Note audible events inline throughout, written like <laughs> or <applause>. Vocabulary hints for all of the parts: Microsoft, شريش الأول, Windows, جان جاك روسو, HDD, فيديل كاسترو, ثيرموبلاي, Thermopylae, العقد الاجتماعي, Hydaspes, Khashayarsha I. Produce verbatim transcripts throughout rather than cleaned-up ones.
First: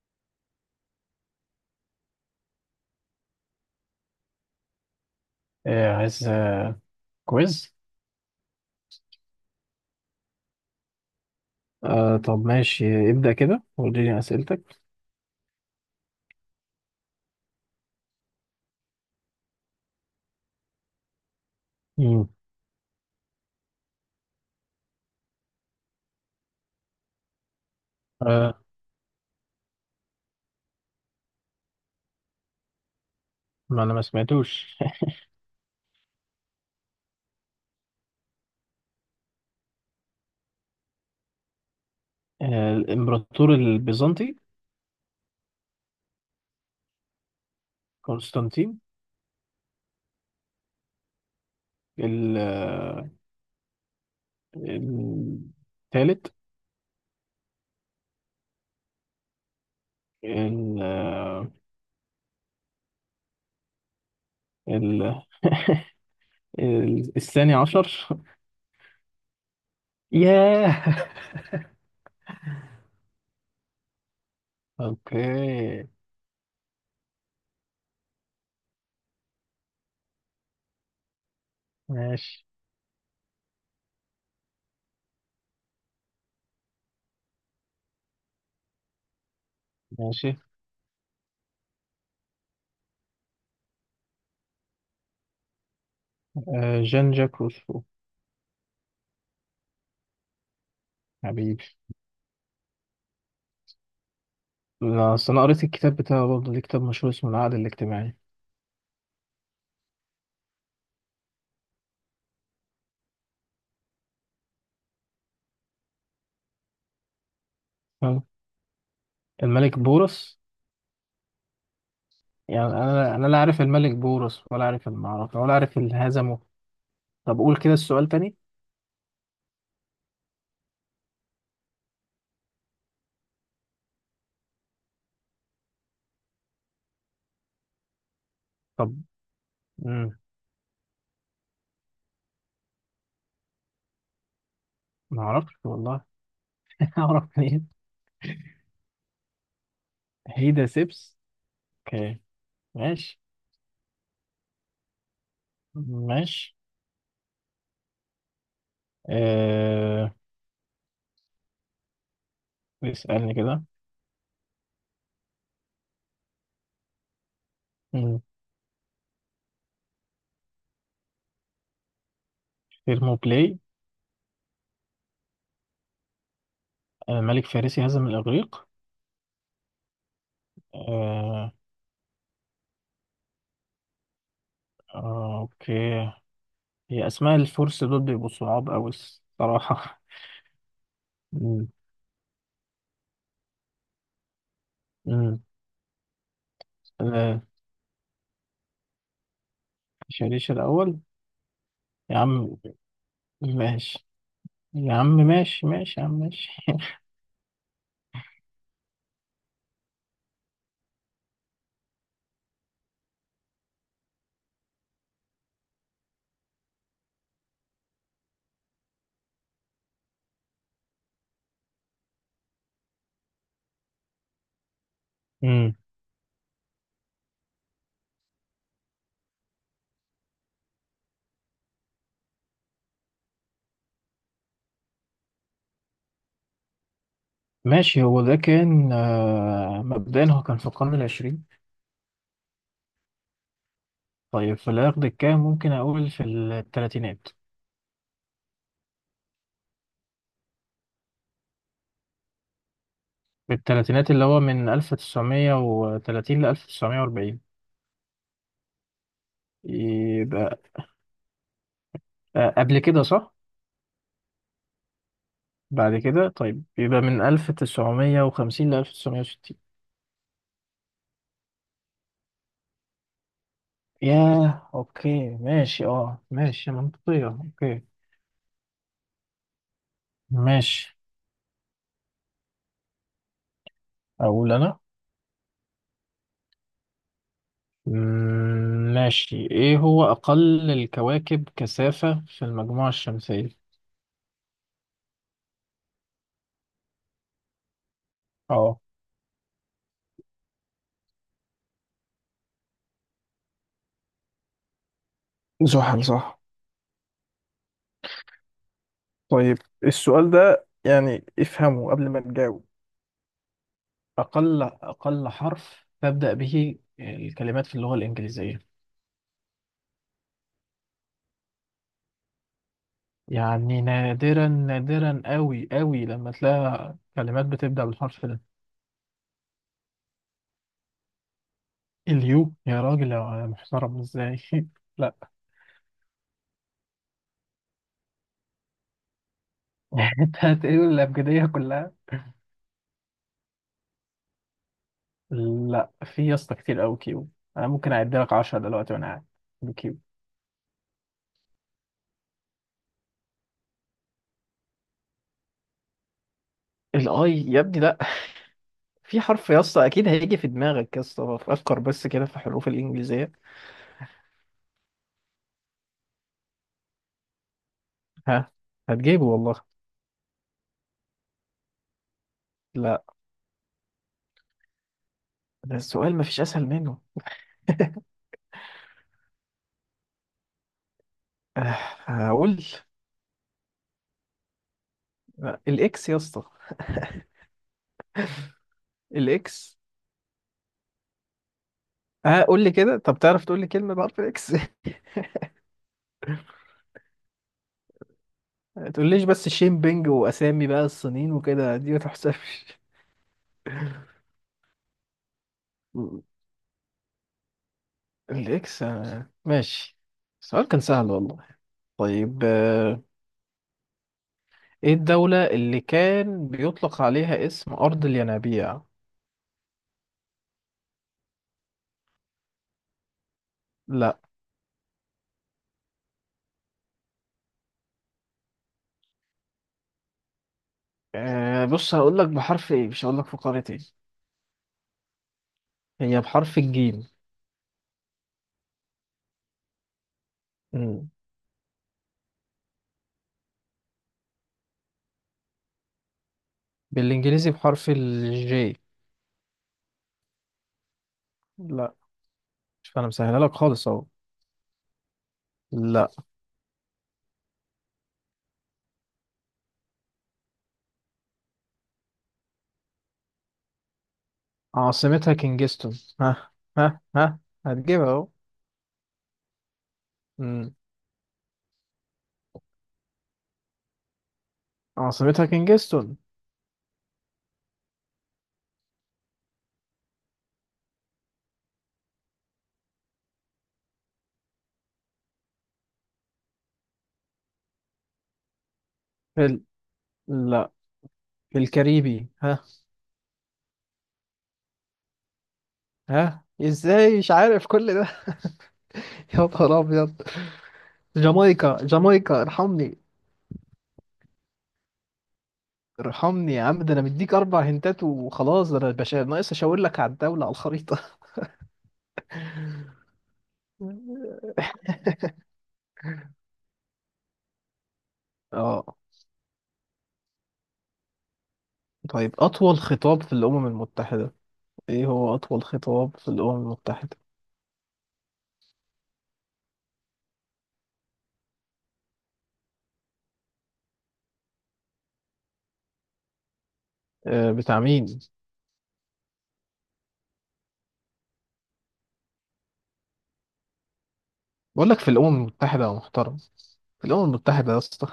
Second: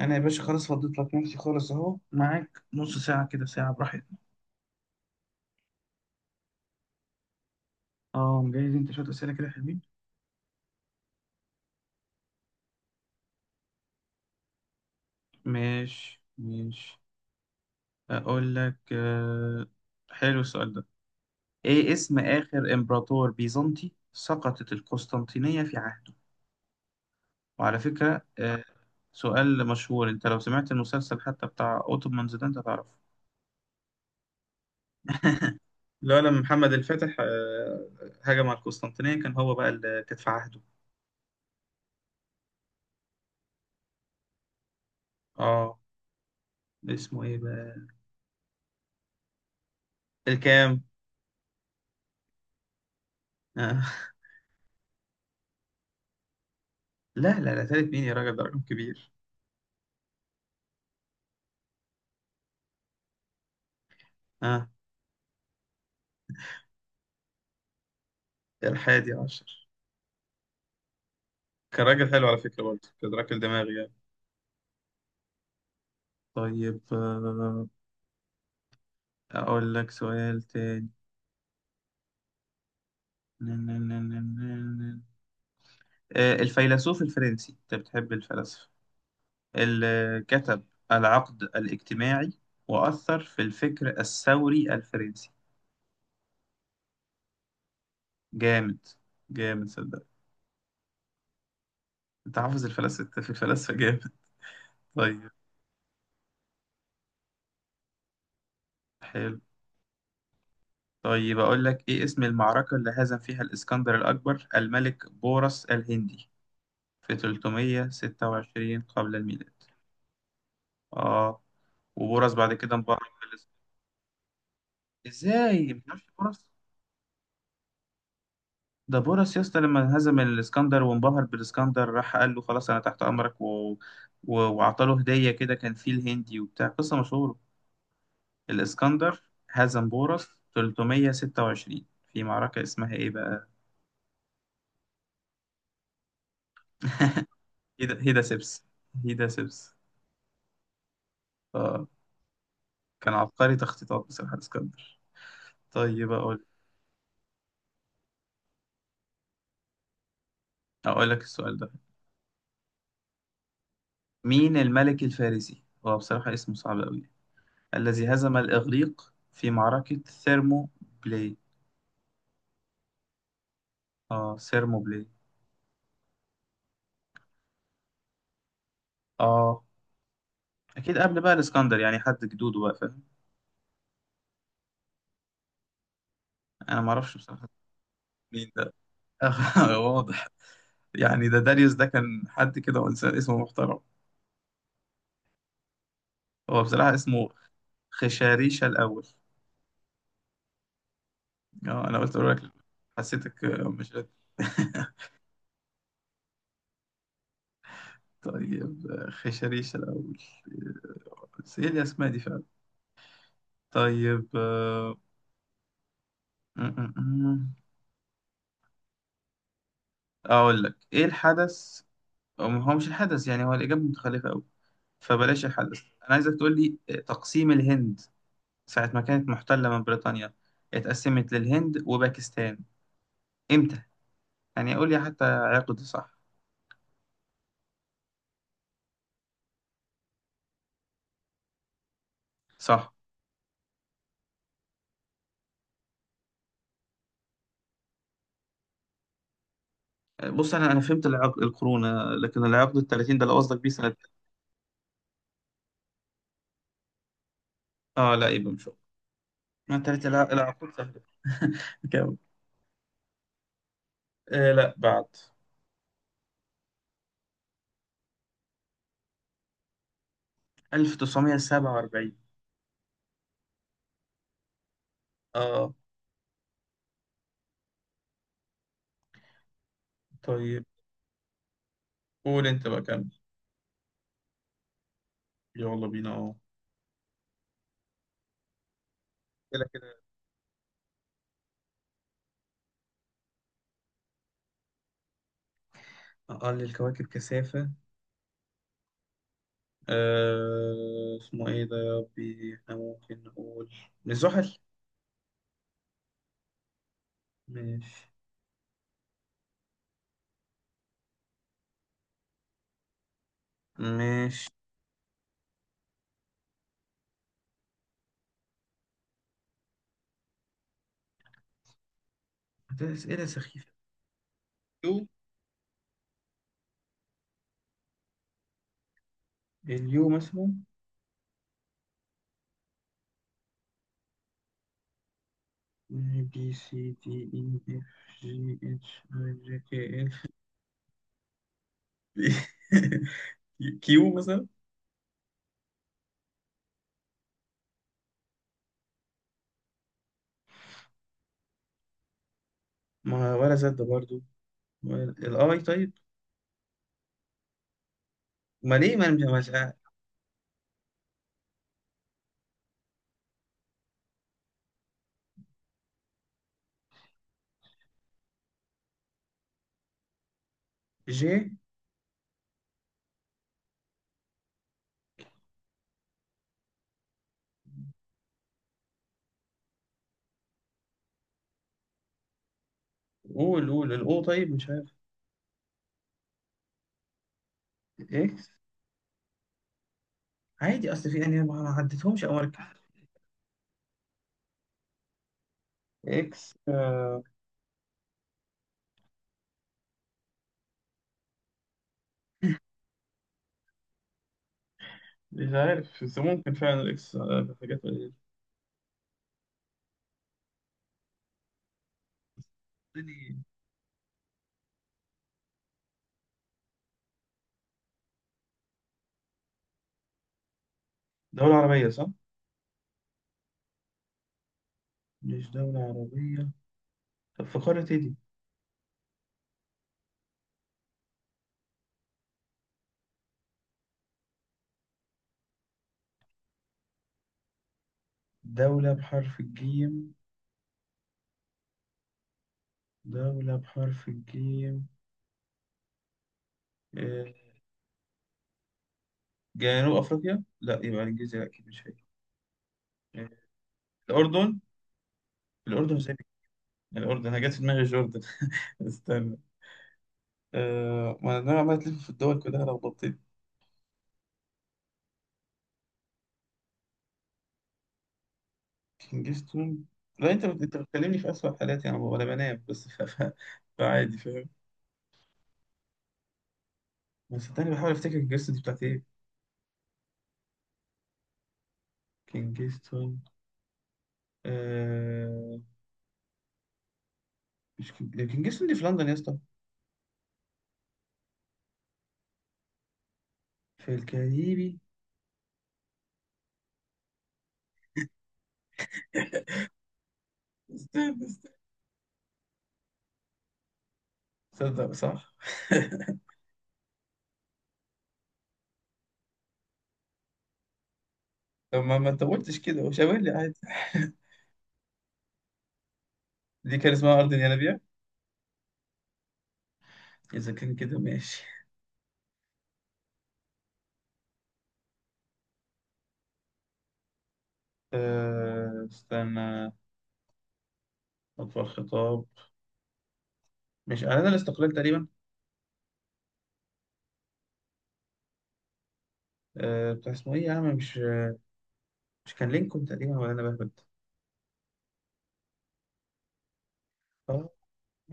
انا يا باشا خلاص فضيت لك نفسي خالص، اهو معاك نص ساعه كده، ساعه براحتنا. إيه عايز آه، كويز. اه، مجهز انت شويه اسئله كده حلوين؟ آه طب ماشي ابدأ كده واديني أسئلتك. ماشي ماشي. اقول لك، آه، حلو السؤال ده. ايه اسم مم. اخر امبراطور بيزنطي سقطت القسطنطينيه في عهده؟ وعلى فكره، آه، آه، سؤال مشهور، انت لو سمعت المسلسل حتى بتاع اوتومانز ده انت تعرفه. ما أنا ما سمعتوش. <laughs> لا، لما محمد الفاتح آه، هجم على القسطنطينيه، كان هو بقى اللي كانت في عهده. آه، الإمبراطور البيزنطي اه، اسمه ايه بقى؟ قسطنطين. الكام؟ ال- آه، <laughs> الثالث. لا لا لا، تالت مين يا راجل؟ ده رقم كبير. ال- آه، اه، ال- <laughs> ال- الثاني عشر. <laughs> ده الحادي عشر. ياه، كان راجل حلو على فكرة، برضه كان راجل دماغي يعني. أوكي طيب، آه، أقول لك سؤال تاني. ماشي نن- نن- نن- نن- نن. آه، الفيلسوف الفرنسي، أنت بتحب الفلاسفة، اللي ماشي. كتب العقد الاجتماعي وأثر في الفكر الثوري الفرنسي. آه، جان جاك روسو. جامد. جامد صدق. حبيبي. أنت حافظ الفلاسفة في الفلاسفة جامد. لا، طيب، أصل أنا قريت الكتاب بتاعه برضه، ليه كتاب مشهور اسمه العقد الاجتماعي. حلو. طيب، أقول لك، إيه اسم المعركة اللي هزم فيها الإسكندر الأكبر الملك بورس الهندي في أه. ثلاثمية وستة وعشرين قبل الميلاد؟ الملك بورس. آه، وبورس بعد يعني كده انبهر انا انا لا بالإس- عارف الملك بورس ولا عارف المعركه ولا إزاي عارف اللي متعرفش هزمه. بورس؟ طب قول كده السؤال تاني. ده بورس يا اسطى، لما هزم الإسكندر وانبهر بالإسكندر راح قال له خلاص أنا تحت أمرك، و... و... وأعطاله هدية كده، كان فيل هندي وبتاع قصة مشهورة. طب. الإسكندر هزم مم. بورس ثلاثمية وستة وعشرين، في معركة اسمها إيه بقى؟ ما اعرفش والله. <laughs> اعرف منين؟ هيدا, هيدا سبس. هيدا سبس. هيدا سيبس. اوكي. كان ماشي عبقري تخطيطات بصراحة اسكندر. طيب، أقول ماشي. آه... أقول لك السؤال ده. اسالني كده. مين الملك الفارسي؟ هو بصراحة اسمه صعب أوي، الذي مم. هزم الإغريق في معركة ثيرمو بلاي. ثيرموبلاي. آه، ثيرمو بلاي. آه، ملك فارسي هزم الاغريق. آه، أكيد قبل بقى آه... الإسكندر يعني، حد جدوده بقى فاهم. آه... اوكي. أنا هي معرفش اسماء بصراحة. الفرس دول بيبقوا مين صعاب ده؟ قوي. <laughs> الصراحه. واضح. يعني ده <laughs> مم. داريوس، ده كان حد كده وإنسان اسمه محترم. مم. هو بصراحة اسمه آه... خشاريشا الأول. شريش الاول. آه، أنا قلت يا أقول لك، عم حسيتك آه، مش ماشي قادر. يا <laughs> عم ماشي ماشي يا عم ماشي. طيب، آه، خشريش الأول، بس إيه الأسماء دي فعلا. طيب، آه، م- م- م. أقول لك، إيه الحدث؟ أو هو مش الحدث، يعني هو الإجابة متخلفة أوي، فبلاش امم الحدث. أنا عايزك تقول لي، آه، تقسيم الهند ساعة ما كانت محتلة من بريطانيا، اتقسمت للهند وباكستان، إمتى؟ يعني قول لي حتى عقد. صح؟ ماشي، هو ده كان، آه، مبدئيا، هو كان في القرن العشرين. صح. طيب، في العقد الكام؟ ممكن أقول في التلاتينات. آه، بص أنا أنا فهمت، العقد القرون، آه، لكن العقد ال ثلاثين ده اللي في قصدك بيه سنة؟ التلاتينات، اللي هو من ألف وتسعمية وتلاتين ل ألف وتسعمية واربعين. آه لا، يبقى مش هو. ما تلات يبقى، العقود سهلة. <laughs> آه، قبل كده، صح؟ آه لا، بعد. بعد كده، طيب، يبقى من ألف وتسعمية وخمسين ل ألف وتسعمية وستين. ألف وتسعمية وسبعة وأربعين. ياه، أوكي اه، ماشي، أه ماشي، منطقية. أوكي طيب. ماشي. قول انت بقى، كمل. أقول أنا. يلا بينا، اه. مم، ماشي. كده ايه كده. هو اقل الكواكب كثافة في المجموعة الشمسية؟ أقل الكواكب كثافة. اه. آه اسمه إيه ده يا ربي، إحنا ممكن نقول الزحل. زحل، صح. ماشي. طيب. السؤال ده يعني افهمه قبل ما تجاوب. ماشي. اقل اقل حرف تبدأ به الكلمات في اللغة الإنجليزية. ده أسئلة سخيفة. يعني نادرا يو، نادرا قوي قوي لما تلاقي كلمات بتبدأ بالحرف ده. اليو مثلا. اليو؟ يا راجل يا محترم، ازاي؟ <laughs> لا. بي سي دي إي إف، جي إتش، آي جي كي إف. <laughs> انت هتقول الأبجدية كلها. <laughs> كيو مثلا. لا، في يا اسطى كتير قوي كيو. انا ممكن اعد لك عشرة دلوقتي وانا قاعد بكيو. ما ولا زد برضو، ولا- الآي طيب. الاي يا ابني لا. ما ليه <laughs> ما في أنا حرف مش. يا اسطى اكيد هيجي في دماغك، يا اسطى فكر بس كده في حروف الانجليزيه. ها. هتجيبه والله. جي. لا. ده السؤال مفيش اسهل منه. آه، هقول. قول، قول الاو طيب، مش عارف. لا، الاكس يا اسطى. اكس. الاكس. عادي، اصل في انا ما ما عدتهمش او اه، مركز. قول لي كده. طب تعرف تقول لي كلمه بحرف الاكس؟ <laughs> اكس آه ما تقوليش بس شيمبينج واسامي بقى الصينيين وكده، دي ما تحسبش. مش عارف، بس ممكن فعلا الاكس، آه، في حاجات قليلة. الاكس، آه، ماشي. السؤال كان سهل والله. طيب، آه، تاني. ايه الدولة اللي كان بيطلق عليها اسم أرض الينابيع؟ دولة عربية، صح؟ لا. مش دولة عربية. طب في قارة ايه دي؟ آه، بص هقول لك بحرف ايه، مش هقول لك في قارة ايه. هي بحرف الجيم. دولة بحرف الجيم. مم. دولة بحرف الجيم؟ آه. بالانجليزي بحرف الجي. جنوب افريقيا؟ لا، يبقى الجزيرة اكيد مش هي. لا، مش انا آه، مسهلها لك خالص اهو. الاردن. الاردن لا، ازاي؟ الاردن انا جت في دماغي جوردن. <laughs> استنى. آه، ما انا عمال تلف في الدول كلها لخبطتني. عاصمتها كينجستون. ها ها ها، هتجيبها اهو. كينجستون. لا، انت بت- مم. انت بتكلمني في اسوأ حالاتي، انا ولا بنام، بس ف... ف... فعادي، فاهم. عاصمتها كينجستون. بس صدقني بحاول افتكر كينجستون دي بتاعت ايه. كينجستون. آه... مش كينج... لا، كينجستون دي في لندن يا اسطى. في ال... لا، في الكاريبي. ها، في الكاريبي. ها ازاي مش عارف كل ده؟ <laughs> يا نهار ابيض. استنى استنى. جامايكا جامايكا، ارحمني. صدق، صح. <laughs> ارحمني يا عم، ده انا مديك اربع هنتات وخلاص، ده انا باشا ناقص اشاور لك على الدولة على الخريطة. طب ما ما انت قلتش كده، وشاور لي عادي. <laughs> <laughs> دي كان اسمها ارض ينابيع. اه. اذا كان كده، ماشي. طيب، اطول خطاب في الامم المتحدة. ايه هو اطول خطاب في الامم المتحدة؟ آه... استنى. اطول خطاب. مش اعلان الاستقلال تقريبا. آه، بتاع مين؟ آه... بتاع اسمه ايه يا عم، مش مش كان لينكولن تقريبا، ولا انا بهبد. بقول لك في الامم المتحدة يا محترم. في الامم آه. المتحدة يا اسطى.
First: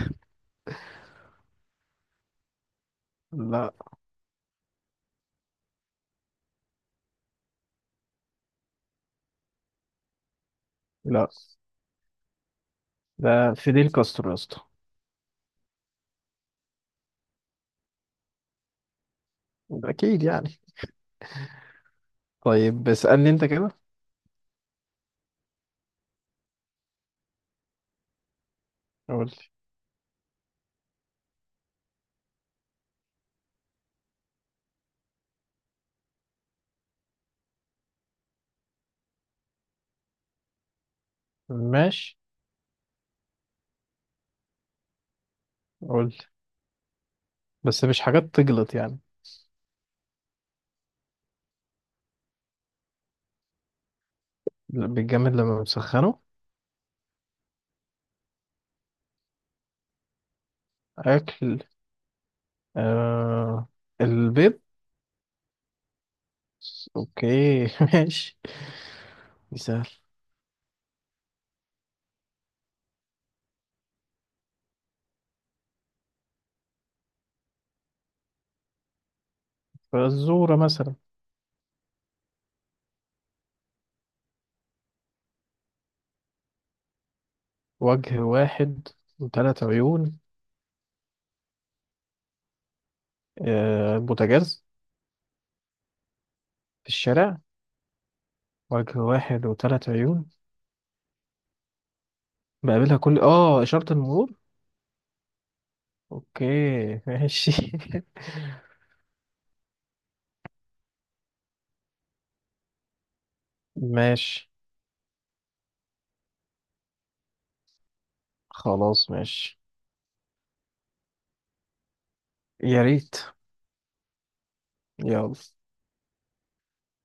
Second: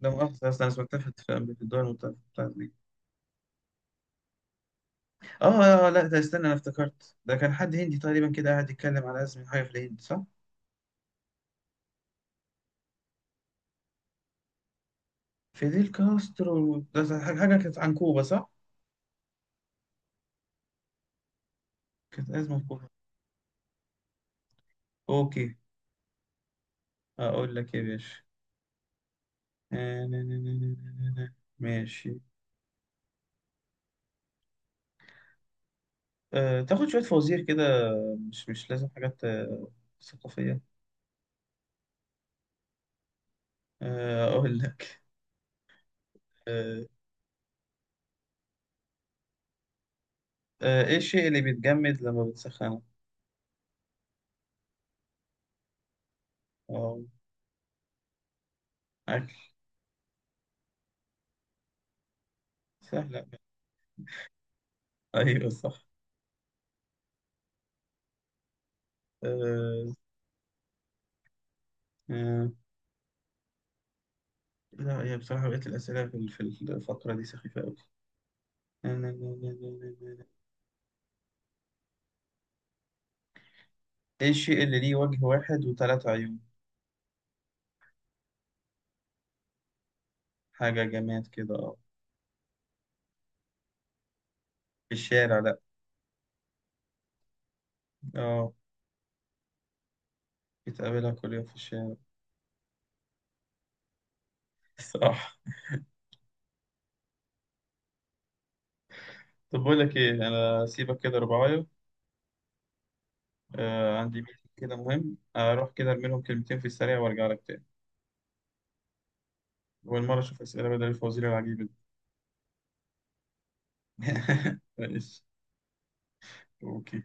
ده مؤاخذة، أصلا أنا سمعتها في في الدول المتوسطة بتاعت دي. لا. آه آه، آه، لا، ده استنى، أنا افتكرت ده كان حد هندي تقريبا كده قاعد يتكلم على أزمة حاجة في الهند، صح؟ لا، ده فيديل كاسترو يا اسطى. فيديل كاسترو ده، حاجة حاجة كانت عن كوبا، صح؟ اكيد يعني. كانت أزمة في كوبا. طيب، اسالني انت كده. أوكي. أقول لك إيه يا باشا. قول لي. آه، نا- نا- نا- نا- نا- نا- نا. ماشي. أه، تاخد شوية فوازير كده. مش مش لازم حاجات آه، ثقافية. ماشي، آه، أقول لك. قول لي، أه. بس مش حاجات تجلط يعني. آه، إيه الشيء اللي بيتجمد لما بتسخنه؟ لا، بيتجمد لما بنسخنه. أه. أكل. اكل. سهلة. آه، البيض. أيوه صح. اوكي. <laughs> ماشي. دي سهل. آه. آه لا، هي بصراحة بقيت الأسئلة في في الفقرة دي سخيفة أوي. فالزورة مثلا. إيه الشيء اللي ليه وجه واحد وثلاث عيون؟ وجه واحد وثلاث عيون. حاجة جماد كده، أه. آه، بوتاجاز. في الشارع، لأ. في الشارع. أه. وجه واحد وثلاث عيون. بتقابلها كل يوم في الشارع. بقابلها كل اه إشارة المرور. <laughs> صح. اوكي، ماشي. <laughs> طب بقول لك إيه، أنا سيبك كده ربعاية. آه عندي ميتنج ماشي كده مهم، أروح كده أرمي لهم كلمتين في السريع وأرجع لك تاني. خلاص ماشي. والمرة أشوف أسئلة بدل الفوازير العجيبة دي. يا ريت. <laughs> ماشي. يلا. أوكي.